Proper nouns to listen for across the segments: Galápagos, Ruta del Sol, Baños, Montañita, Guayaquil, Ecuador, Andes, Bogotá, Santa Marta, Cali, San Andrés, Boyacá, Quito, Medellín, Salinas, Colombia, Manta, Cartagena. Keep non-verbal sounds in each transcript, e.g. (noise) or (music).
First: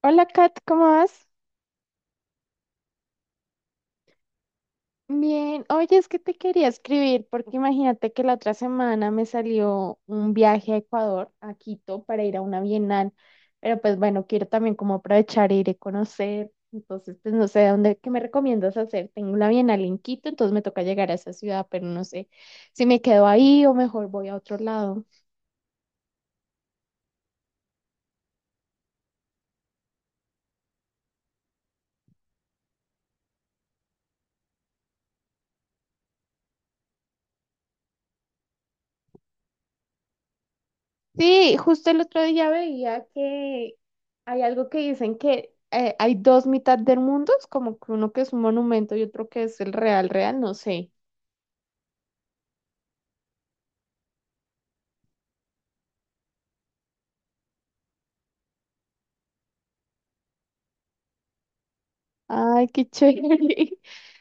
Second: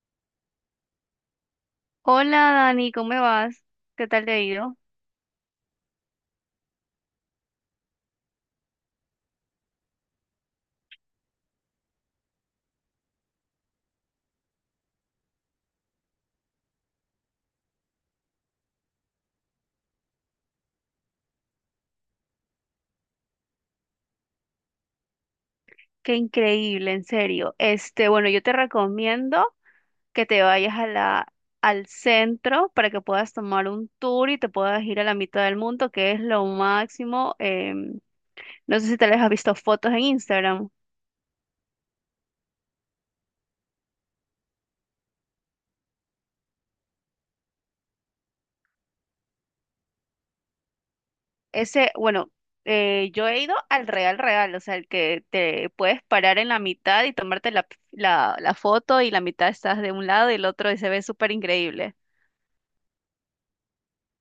Hola Kat, ¿cómo vas? Hola Dani, ¿cómo vas? ¿Qué tal te ha ido? Bien, oye, es que te quería escribir porque imagínate que la otra semana me salió un viaje a Ecuador, a Quito, para ir a una bienal, pero pues bueno, quiero también como aprovechar e ir a conocer, entonces pues no sé dónde, ¿qué me recomiendas hacer? Tengo una bienal en Quito, entonces me toca llegar a esa ciudad, pero no sé si me quedo ahí o mejor voy a otro lado. Qué increíble, en serio. Este, bueno, yo te recomiendo que te vayas a al centro para que puedas tomar un tour y te puedas ir a la mitad del mundo, que es lo máximo. No sé si te les has visto fotos en Instagram. Sí, justo el otro día veía que hay algo que dicen que hay dos mitad del mundo, es como que uno que es un monumento y otro que es el real, real, no sé. Ese, bueno, yo he ido al Real Real, o sea, el que te puedes parar en la mitad y tomarte la foto y la mitad estás de un lado y el otro y se ve súper increíble. Ay, qué chévere. (laughs)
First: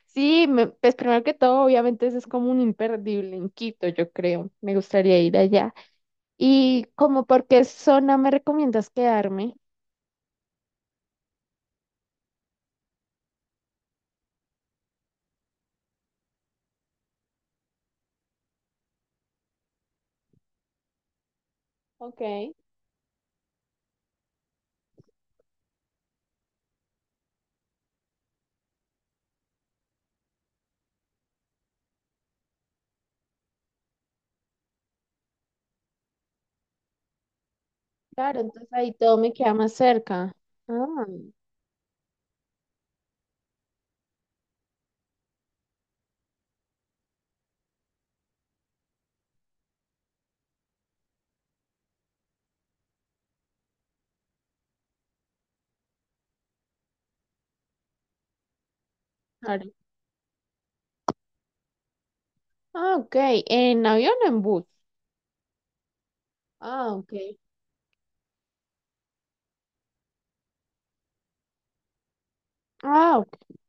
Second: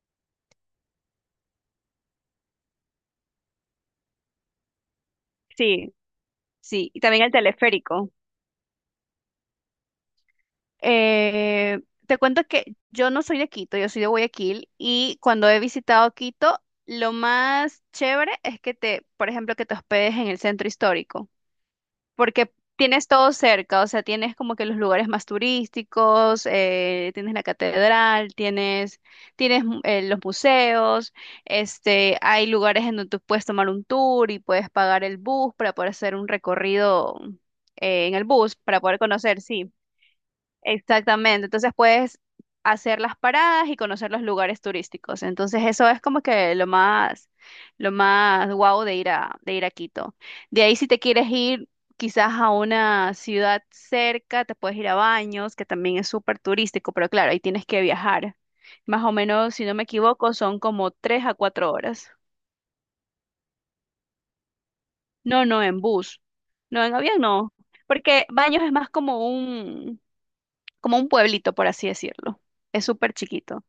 Sí, pues primero que todo, obviamente eso es como un imperdible en Quito, yo creo. Me gustaría ir allá. Sí. ¿Y Sí, y también como el por qué teleférico. zona me recomiendas quedarme? Eh, Te cuento que yo no soy de Quito, yo soy de Guayaquil y cuando he visitado Quito, lo más chévere es que por ejemplo, que te hospedes en el centro histórico, Ok, porque tienes todo cerca, o sea, tienes como que los lugares más turísticos, tienes la catedral, tienes los museos. Este, hay lugares en donde tú puedes tomar un tour y puedes pagar el bus para poder hacer un recorrido en el claro, bus, entonces para ahí poder todo me conocer, queda más sí. cerca. Ah, Exactamente, entonces puedes hacer las paradas y conocer los lugares turísticos. Entonces eso es como que lo más guau de ir de ir a Quito. De ahí si te quieres ir quizás a una ciudad cerca, te puedes ir a Baños, que también es súper turístico, pero claro, ahí tienes que viajar. Más o menos, si claro. no me equivoco, son como tres a cuatro horas. Ah, ok. ¿En avión o en bus? No, no, en bus. No, Ah, en ok. avión no. Porque Baños es más como un pueblito, por así decirlo. Es súper Ah, ok. chiquito. O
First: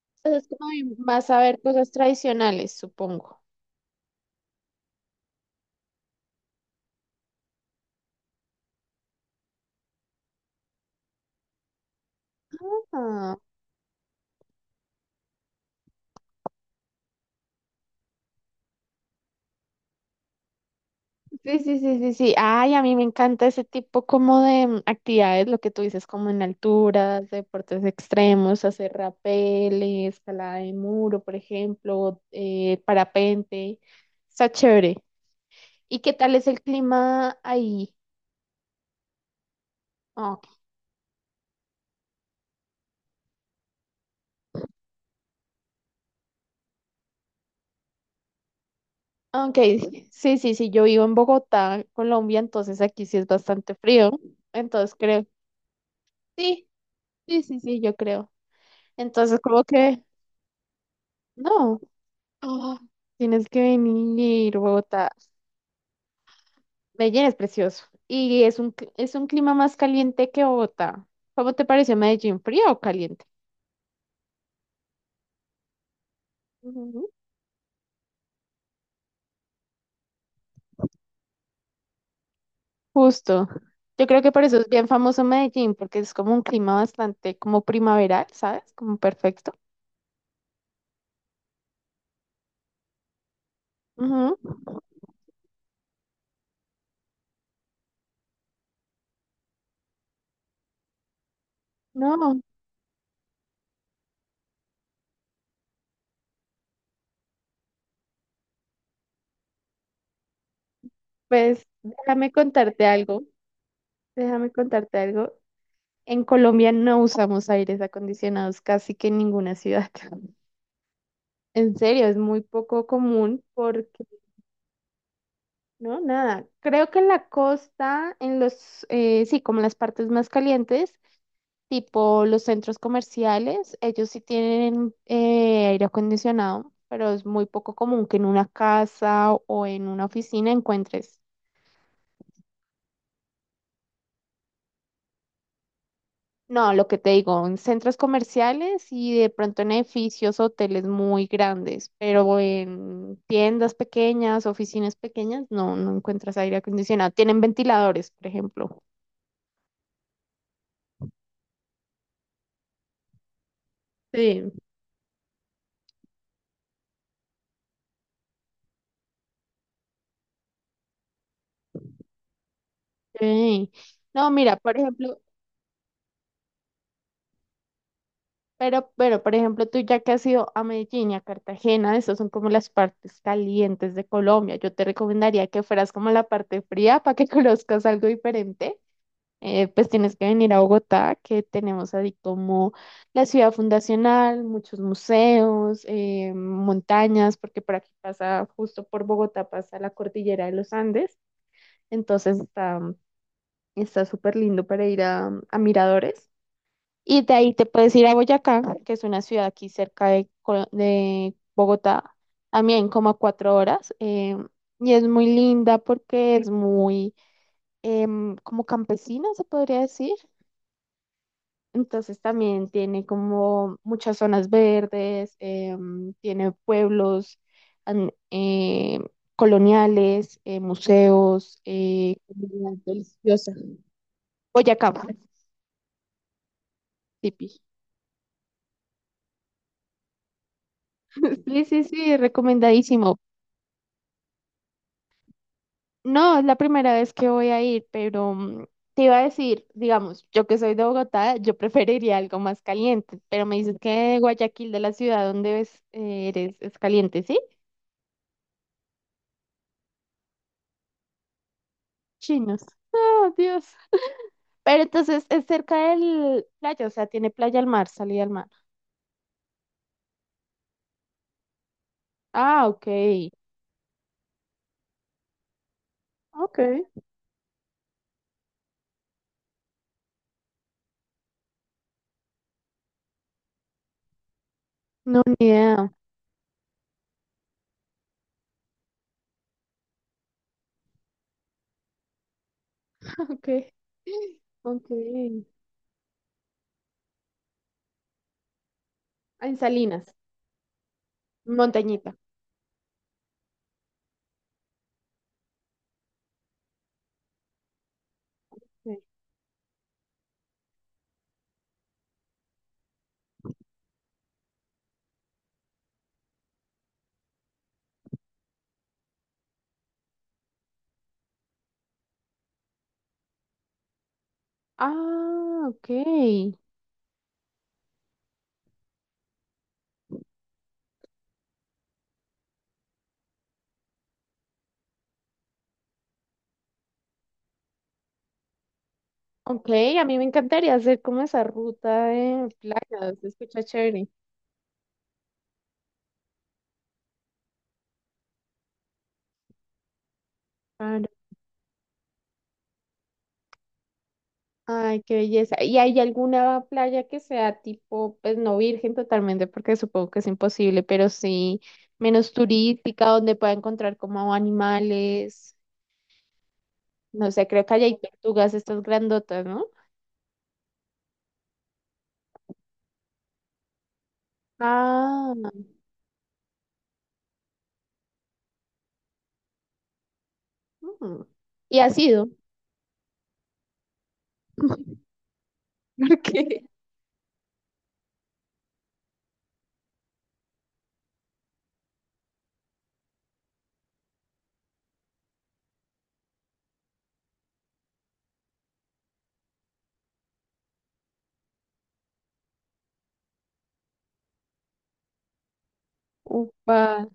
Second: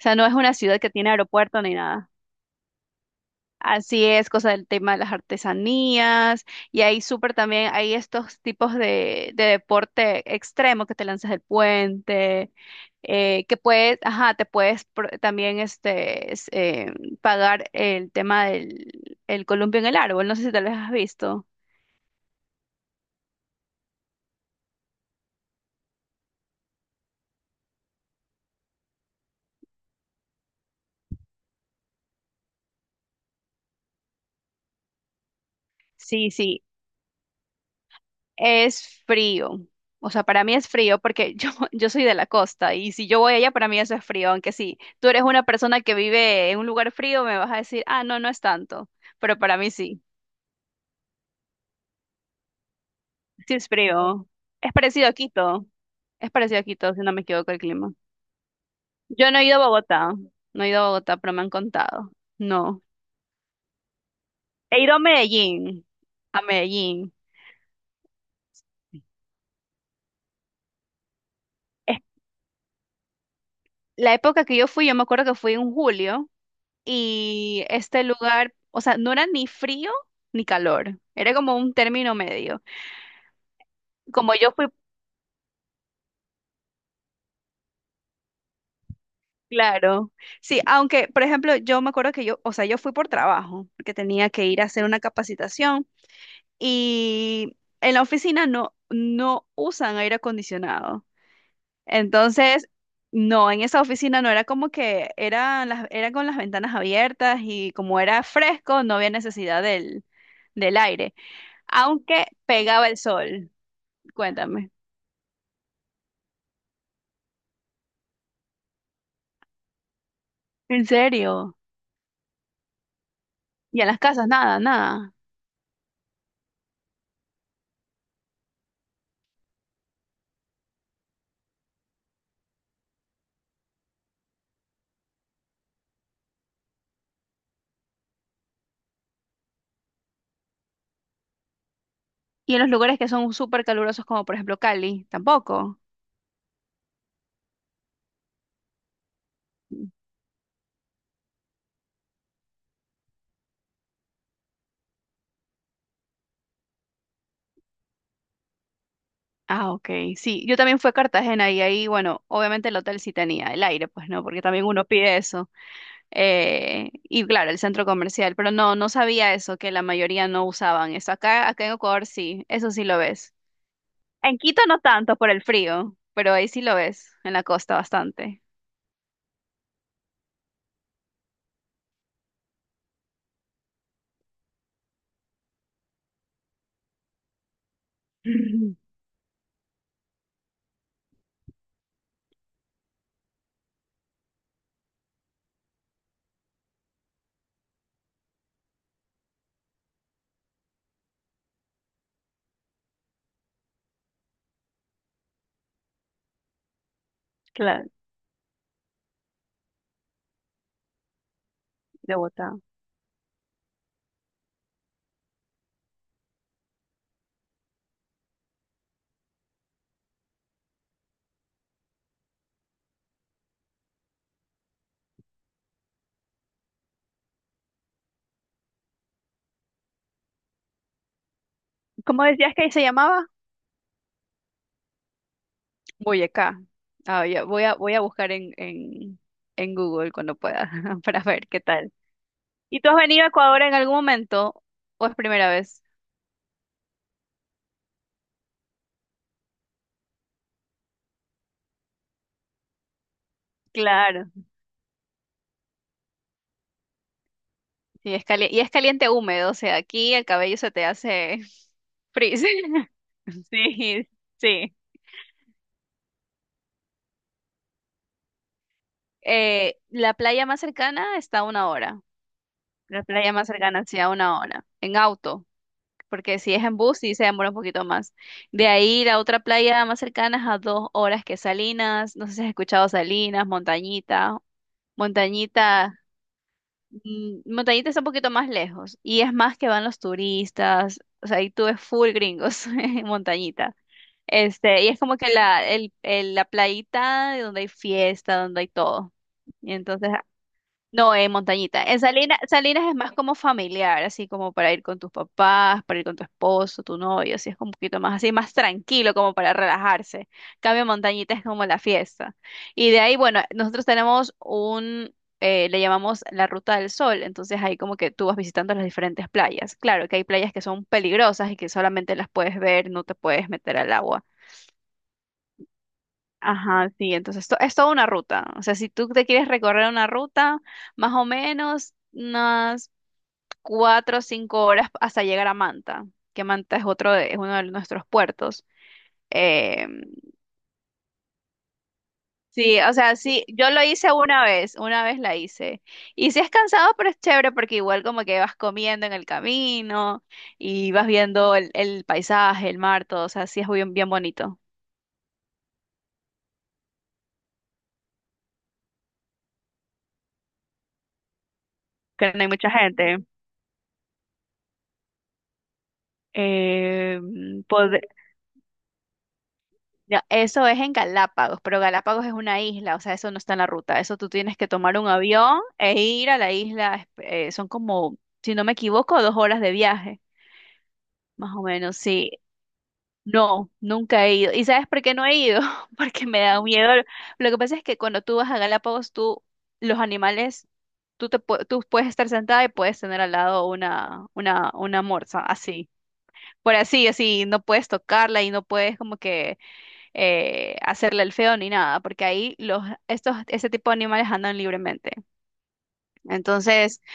sea, no es Pues es una como ciudad que de tiene más saber aeropuerto ni cosas nada. tradicionales, supongo. Así es, cosa del tema de las artesanías. Y ahí súper también hay estos tipos de deporte extremo que te lanzas del puente, Ah, ajá, te puedes pagar el tema del el columpio en el árbol. No sé si te lo has visto. sí, sí, sí, sí, sí. Ay, a mí me encanta ese tipo como de actividades, lo que tú dices, como en alturas, deportes extremos, hacer rappel, escalada de muro, por ejemplo, parapente. Está chévere. ¿Y qué Sí, tal es el sí. clima ahí? Es frío. O sea, Ah, para ok, mí es frío porque yo, (laughs) yo soy de la costa y si yo voy allá, para mí eso es frío. Aunque sí, tú eres una persona que vive en un lugar frío, me vas a decir, ah, no, no es tanto. Pero ok, para mí sí, sí, sí, sí, yo vivo en Bogotá, Colombia, entonces aquí sí es sí es bastante frío. frío. Es Entonces parecido a creo, Quito. Es parecido a sí, Quito, si no me sí, equivoco el sí, sí, clima. yo creo. Yo Entonces, no he ido como a que, Bogotá. No he ido a Bogotá, pero me han no, contado. ah, No. tienes que venir, He ido a Bogotá. Medellín. A Medellín. Medellín es precioso y es un clima más caliente que Bogotá. ¿Cómo te pareció Es- Medellín? ¿Frío o caliente? La época que yo fui, yo me acuerdo que fui en julio. Ujú. Y este lugar, o sea, no era ni frío ni calor, era como un término medio. Justo. Yo creo que Como por yo eso fui, es bien famoso Medellín, porque es como un clima bastante como primaveral, ¿sabes? Como perfecto. claro, sí, aunque, por ejemplo, yo me acuerdo que yo, o sea, yo fui por trabajo, porque tenía Ujú. que ir a hacer una capacitación y en la oficina no usan aire acondicionado. No, Entonces, no, en esa oficina no era como que eran las, era con las ventanas abiertas y como era fresco, no había necesidad del aire, pues aunque déjame contarte pegaba el algo. sol. Déjame Cuéntame. contarte algo. En Colombia no usamos aires acondicionados casi que en ninguna ciudad. ¿En serio? En serio, es muy poco común ¿Y en las porque, casas? Nada, nada. no, nada, creo que en la costa, en los, sí, como en las partes más calientes, tipo los centros comerciales, ellos sí tienen aire acondicionado, pero es muy poco común que en una casa o en una oficina encuentres. ¿Y en los lugares que son súper calurosos como por ejemplo Cali? Tampoco. No, lo que te digo, en centros comerciales y de pronto en edificios, hoteles muy grandes, pero en tiendas pequeñas, oficinas pequeñas, no, no encuentras aire acondicionado. Tienen ventiladores, por ejemplo. Ah, ok. Sí, yo también fui a Cartagena y ahí, bueno, obviamente el hotel sí tenía el aire, pues no, porque Sí. también uno pide eso. Y claro, el centro comercial, pero no, no sabía eso, que la mayoría no usaban eso. Acá en Ecuador sí, eso sí lo ves. Sí. No, En mira, Quito por no tanto ejemplo, por el frío, pero ahí sí lo ves, en la costa bastante. pero, por ejemplo, tú ya que has ido a Medellín y a Cartagena, esas son como las partes calientes de Colombia. Yo te recomendaría que fueras como a la parte fría para que (laughs) conozcas algo diferente. (laughs) Pues tienes que venir a Bogotá, que tenemos así como la ciudad fundacional, muchos museos, montañas, porque por aquí pasa, justo por Bogotá pasa la cordillera de los Andes, entonces está súper lindo para ir a miradores. Y de ahí te Claro, puedes ir a Boyacá, que es una ciudad aquí cerca de Bogotá, de Bogotá. también como a 4 horas, y es muy linda porque es muy... como campesina, se podría decir. Entonces también tiene como muchas zonas verdes, tiene pueblos an- eh, coloniales, museos, ¿Cómo decías comida que se llamaba? deliciosa. Boyacá, Voy acá. Ah, ya, tipi. Voy a buscar en Google cuando pueda (laughs) para ver qué Sí, sí, tal. sí, ¿Y tú has recomendadísimo. venido a Ecuador en algún momento o es primera vez? No, es la primera vez que voy a ir, pero te iba a decir, digamos, yo que soy de Bogotá, yo preferiría algo más caliente, pero me dices que Claro. Guayaquil, de la ciudad donde ves, es caliente, ¿sí? Y es caliente húmedo, o sea, aquí el cabello se te hace (laughs) frizz. Chinos. (laughs) Oh, Dios. Sí, sí. Pero entonces es cerca del playa, o sea, tiene playa al mar, salida al mar. La playa más cercana está a una hora. Ah, La ok. playa más cercana, sí, a una hora. En auto, porque si Ok. es en bus sí se demora un poquito más. De ahí la otra playa más cercana es a dos horas, que Salinas, no sé si has escuchado Salinas, Montañita, No, ni idea. Montañita, Montañita está un poquito más lejos y es más que van los turistas, o sea, ahí tú ves full gringos (laughs) en (laughs) Ok. Montañita. Este, y Ok. es como que la playita donde hay fiesta, donde hay todo. Ah, en Y entonces Salinas, no, en Montañita. En Montañita. Salinas, Salinas es más como familiar, así como para ir con tus papás, para ir con tu esposo, tu novio, así es como un poquito más así, más Sí. tranquilo, como para relajarse. Cambio Montañita es como la fiesta. Y de ahí, bueno, nosotros tenemos un le llamamos la Ruta del Sol, entonces ahí como que tú vas visitando las diferentes playas. Claro que hay playas que son peligrosas y que solamente las puedes ver, no te puedes meter al agua. Ah, ok. Ajá, sí, entonces esto es toda una ruta. O sea, si tú te quieres recorrer una ruta, más o menos unas cuatro o cinco horas hasta llegar a Manta, que Manta es otro de, es uno de nuestros puertos. Ok, Eh, a mí me encantaría hacer como esa ruta de sí, o playa, sea, se sí, escucha yo lo chévere. hice una vez la hice. Y sí es cansado, pero es chévere porque igual como que vas comiendo en el camino y Ah, vas viendo el paisaje, el mar, todo, o sea, sí es bien, bien bonito. ay, qué belleza. ¿Y hay alguna playa que sea tipo, pues no virgen totalmente, porque supongo que es imposible, pero sí menos Que no hay mucha turística, gente. donde pueda encontrar como animales? Eh, No sé, creo que allá hay tortugas, estas grandotas, ¿no? Ya, eso es en Galápagos, pero Galápagos es una isla, o sea, eso no está en la ruta. Eso tú tienes que tomar un Ah, avión e ir a la isla. Son como, si no me equivoco, dos horas de viaje, mm. más o ¿Y ha menos, sido? sí. No, nunca he ido. ¿Y sabes por (laughs) qué no he ido? (laughs) Porque me da Porque, miedo. Lo que pasa es que cuando tú vas a Galápagos, tú, los animales, tú puedes estar sentada y puedes tener al lado una morsa, así. Por así, así, no puedes tocarla y no puedes como que hacerle el feo ni nada, porque ahí este tipo de animales andan libremente. Entonces, upa,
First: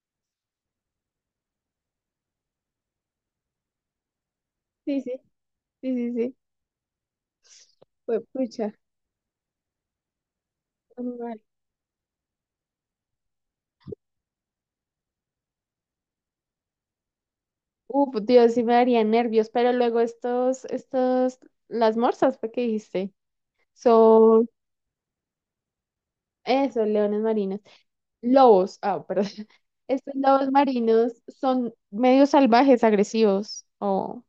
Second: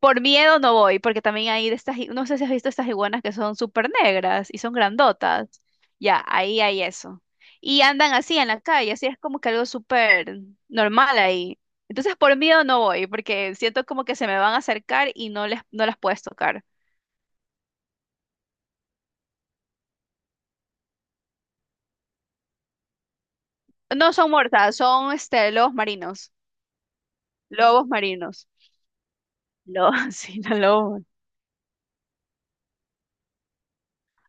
por miedo no voy, porque también hay de estas, no sé si has visto estas iguanas que son súper negras y son sí, sí, grandotas. sí, sí, Ya, sí. ahí hay eso. Y andan Pues, así en la pucha, calle, así es como que algo súper normal animal. ahí. Entonces, por miedo no voy, porque siento como que se me van a acercar y no les, no las puedes tocar. Uf, Dios, sí me daría nervios, pero luego estos, las morsas, fue que dijiste, No son son muertas, son este, lobos marinos. eso, leones marinos. Lobos marinos. Lobos, ah, perdón. (laughs) Estos Lobos, (laughs) sí, lobos los lobos. marinos son medio salvajes, agresivos o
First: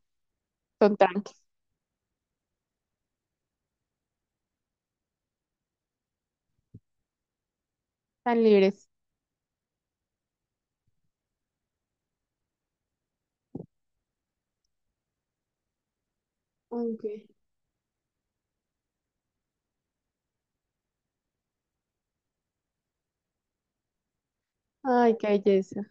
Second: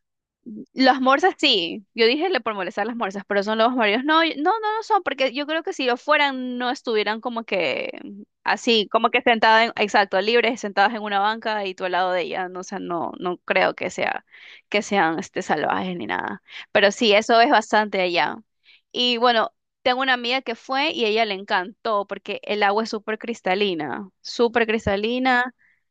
son Las tranquilos, morsas sí, yo dije le por molestar las morsas, pero son lobos marinos. No, no son, porque yo creo que si lo fueran no estuvieran como que tan así, libres. como que sentadas, en, exacto, libres, sentadas en una banca y tú al lado de ella, no, o sea, no, no creo que que sean este, salvajes ni nada. Pero sí, Okay. eso es bastante allá. Y bueno, tengo una amiga que fue y ella le encantó porque el agua es súper Ay, qué cristalina, belleza.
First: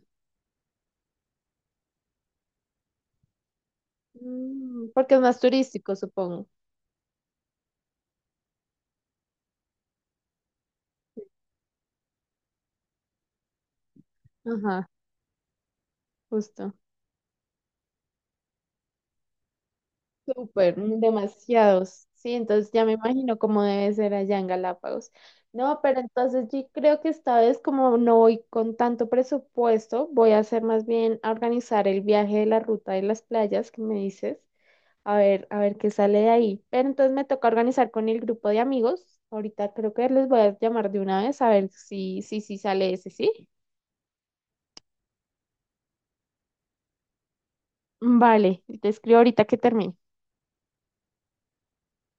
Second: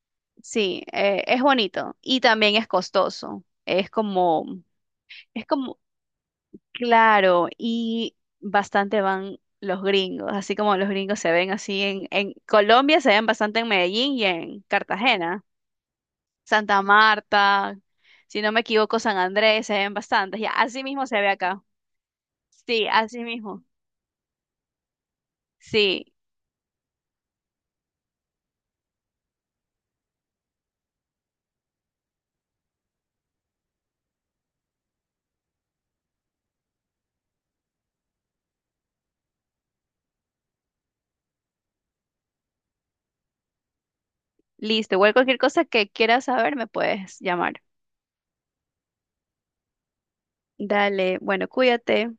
sí, es bonito y también es costoso. Es como Mm, porque es más es como, turístico, supongo. claro, y bastante van los gringos, así como los gringos se ven así en Colombia, se ven bastante en Medellín y en Ajá, Cartagena, justo. Santa Marta, si no me equivoco, San Andrés, se ven bastantes, ya, Súper, así mm, mismo se ve acá. demasiados. Sí, entonces ya Sí, me así imagino cómo mismo. debe ser allá en Galápagos. No, pero Sí, entonces yo creo que esta vez como no voy con tanto presupuesto, voy a hacer más bien a organizar el viaje de la ruta de las playas que me dices. A ver qué sale de ahí. Pero entonces me toca organizar con el grupo de amigos. Ahorita creo que les voy a llamar de una vez a ver si sale ese, ¿sí? listo, igual cualquier cosa que quieras saber me puedes llamar. Vale, te escribo ahorita que termine. Dale, bueno, cuídate.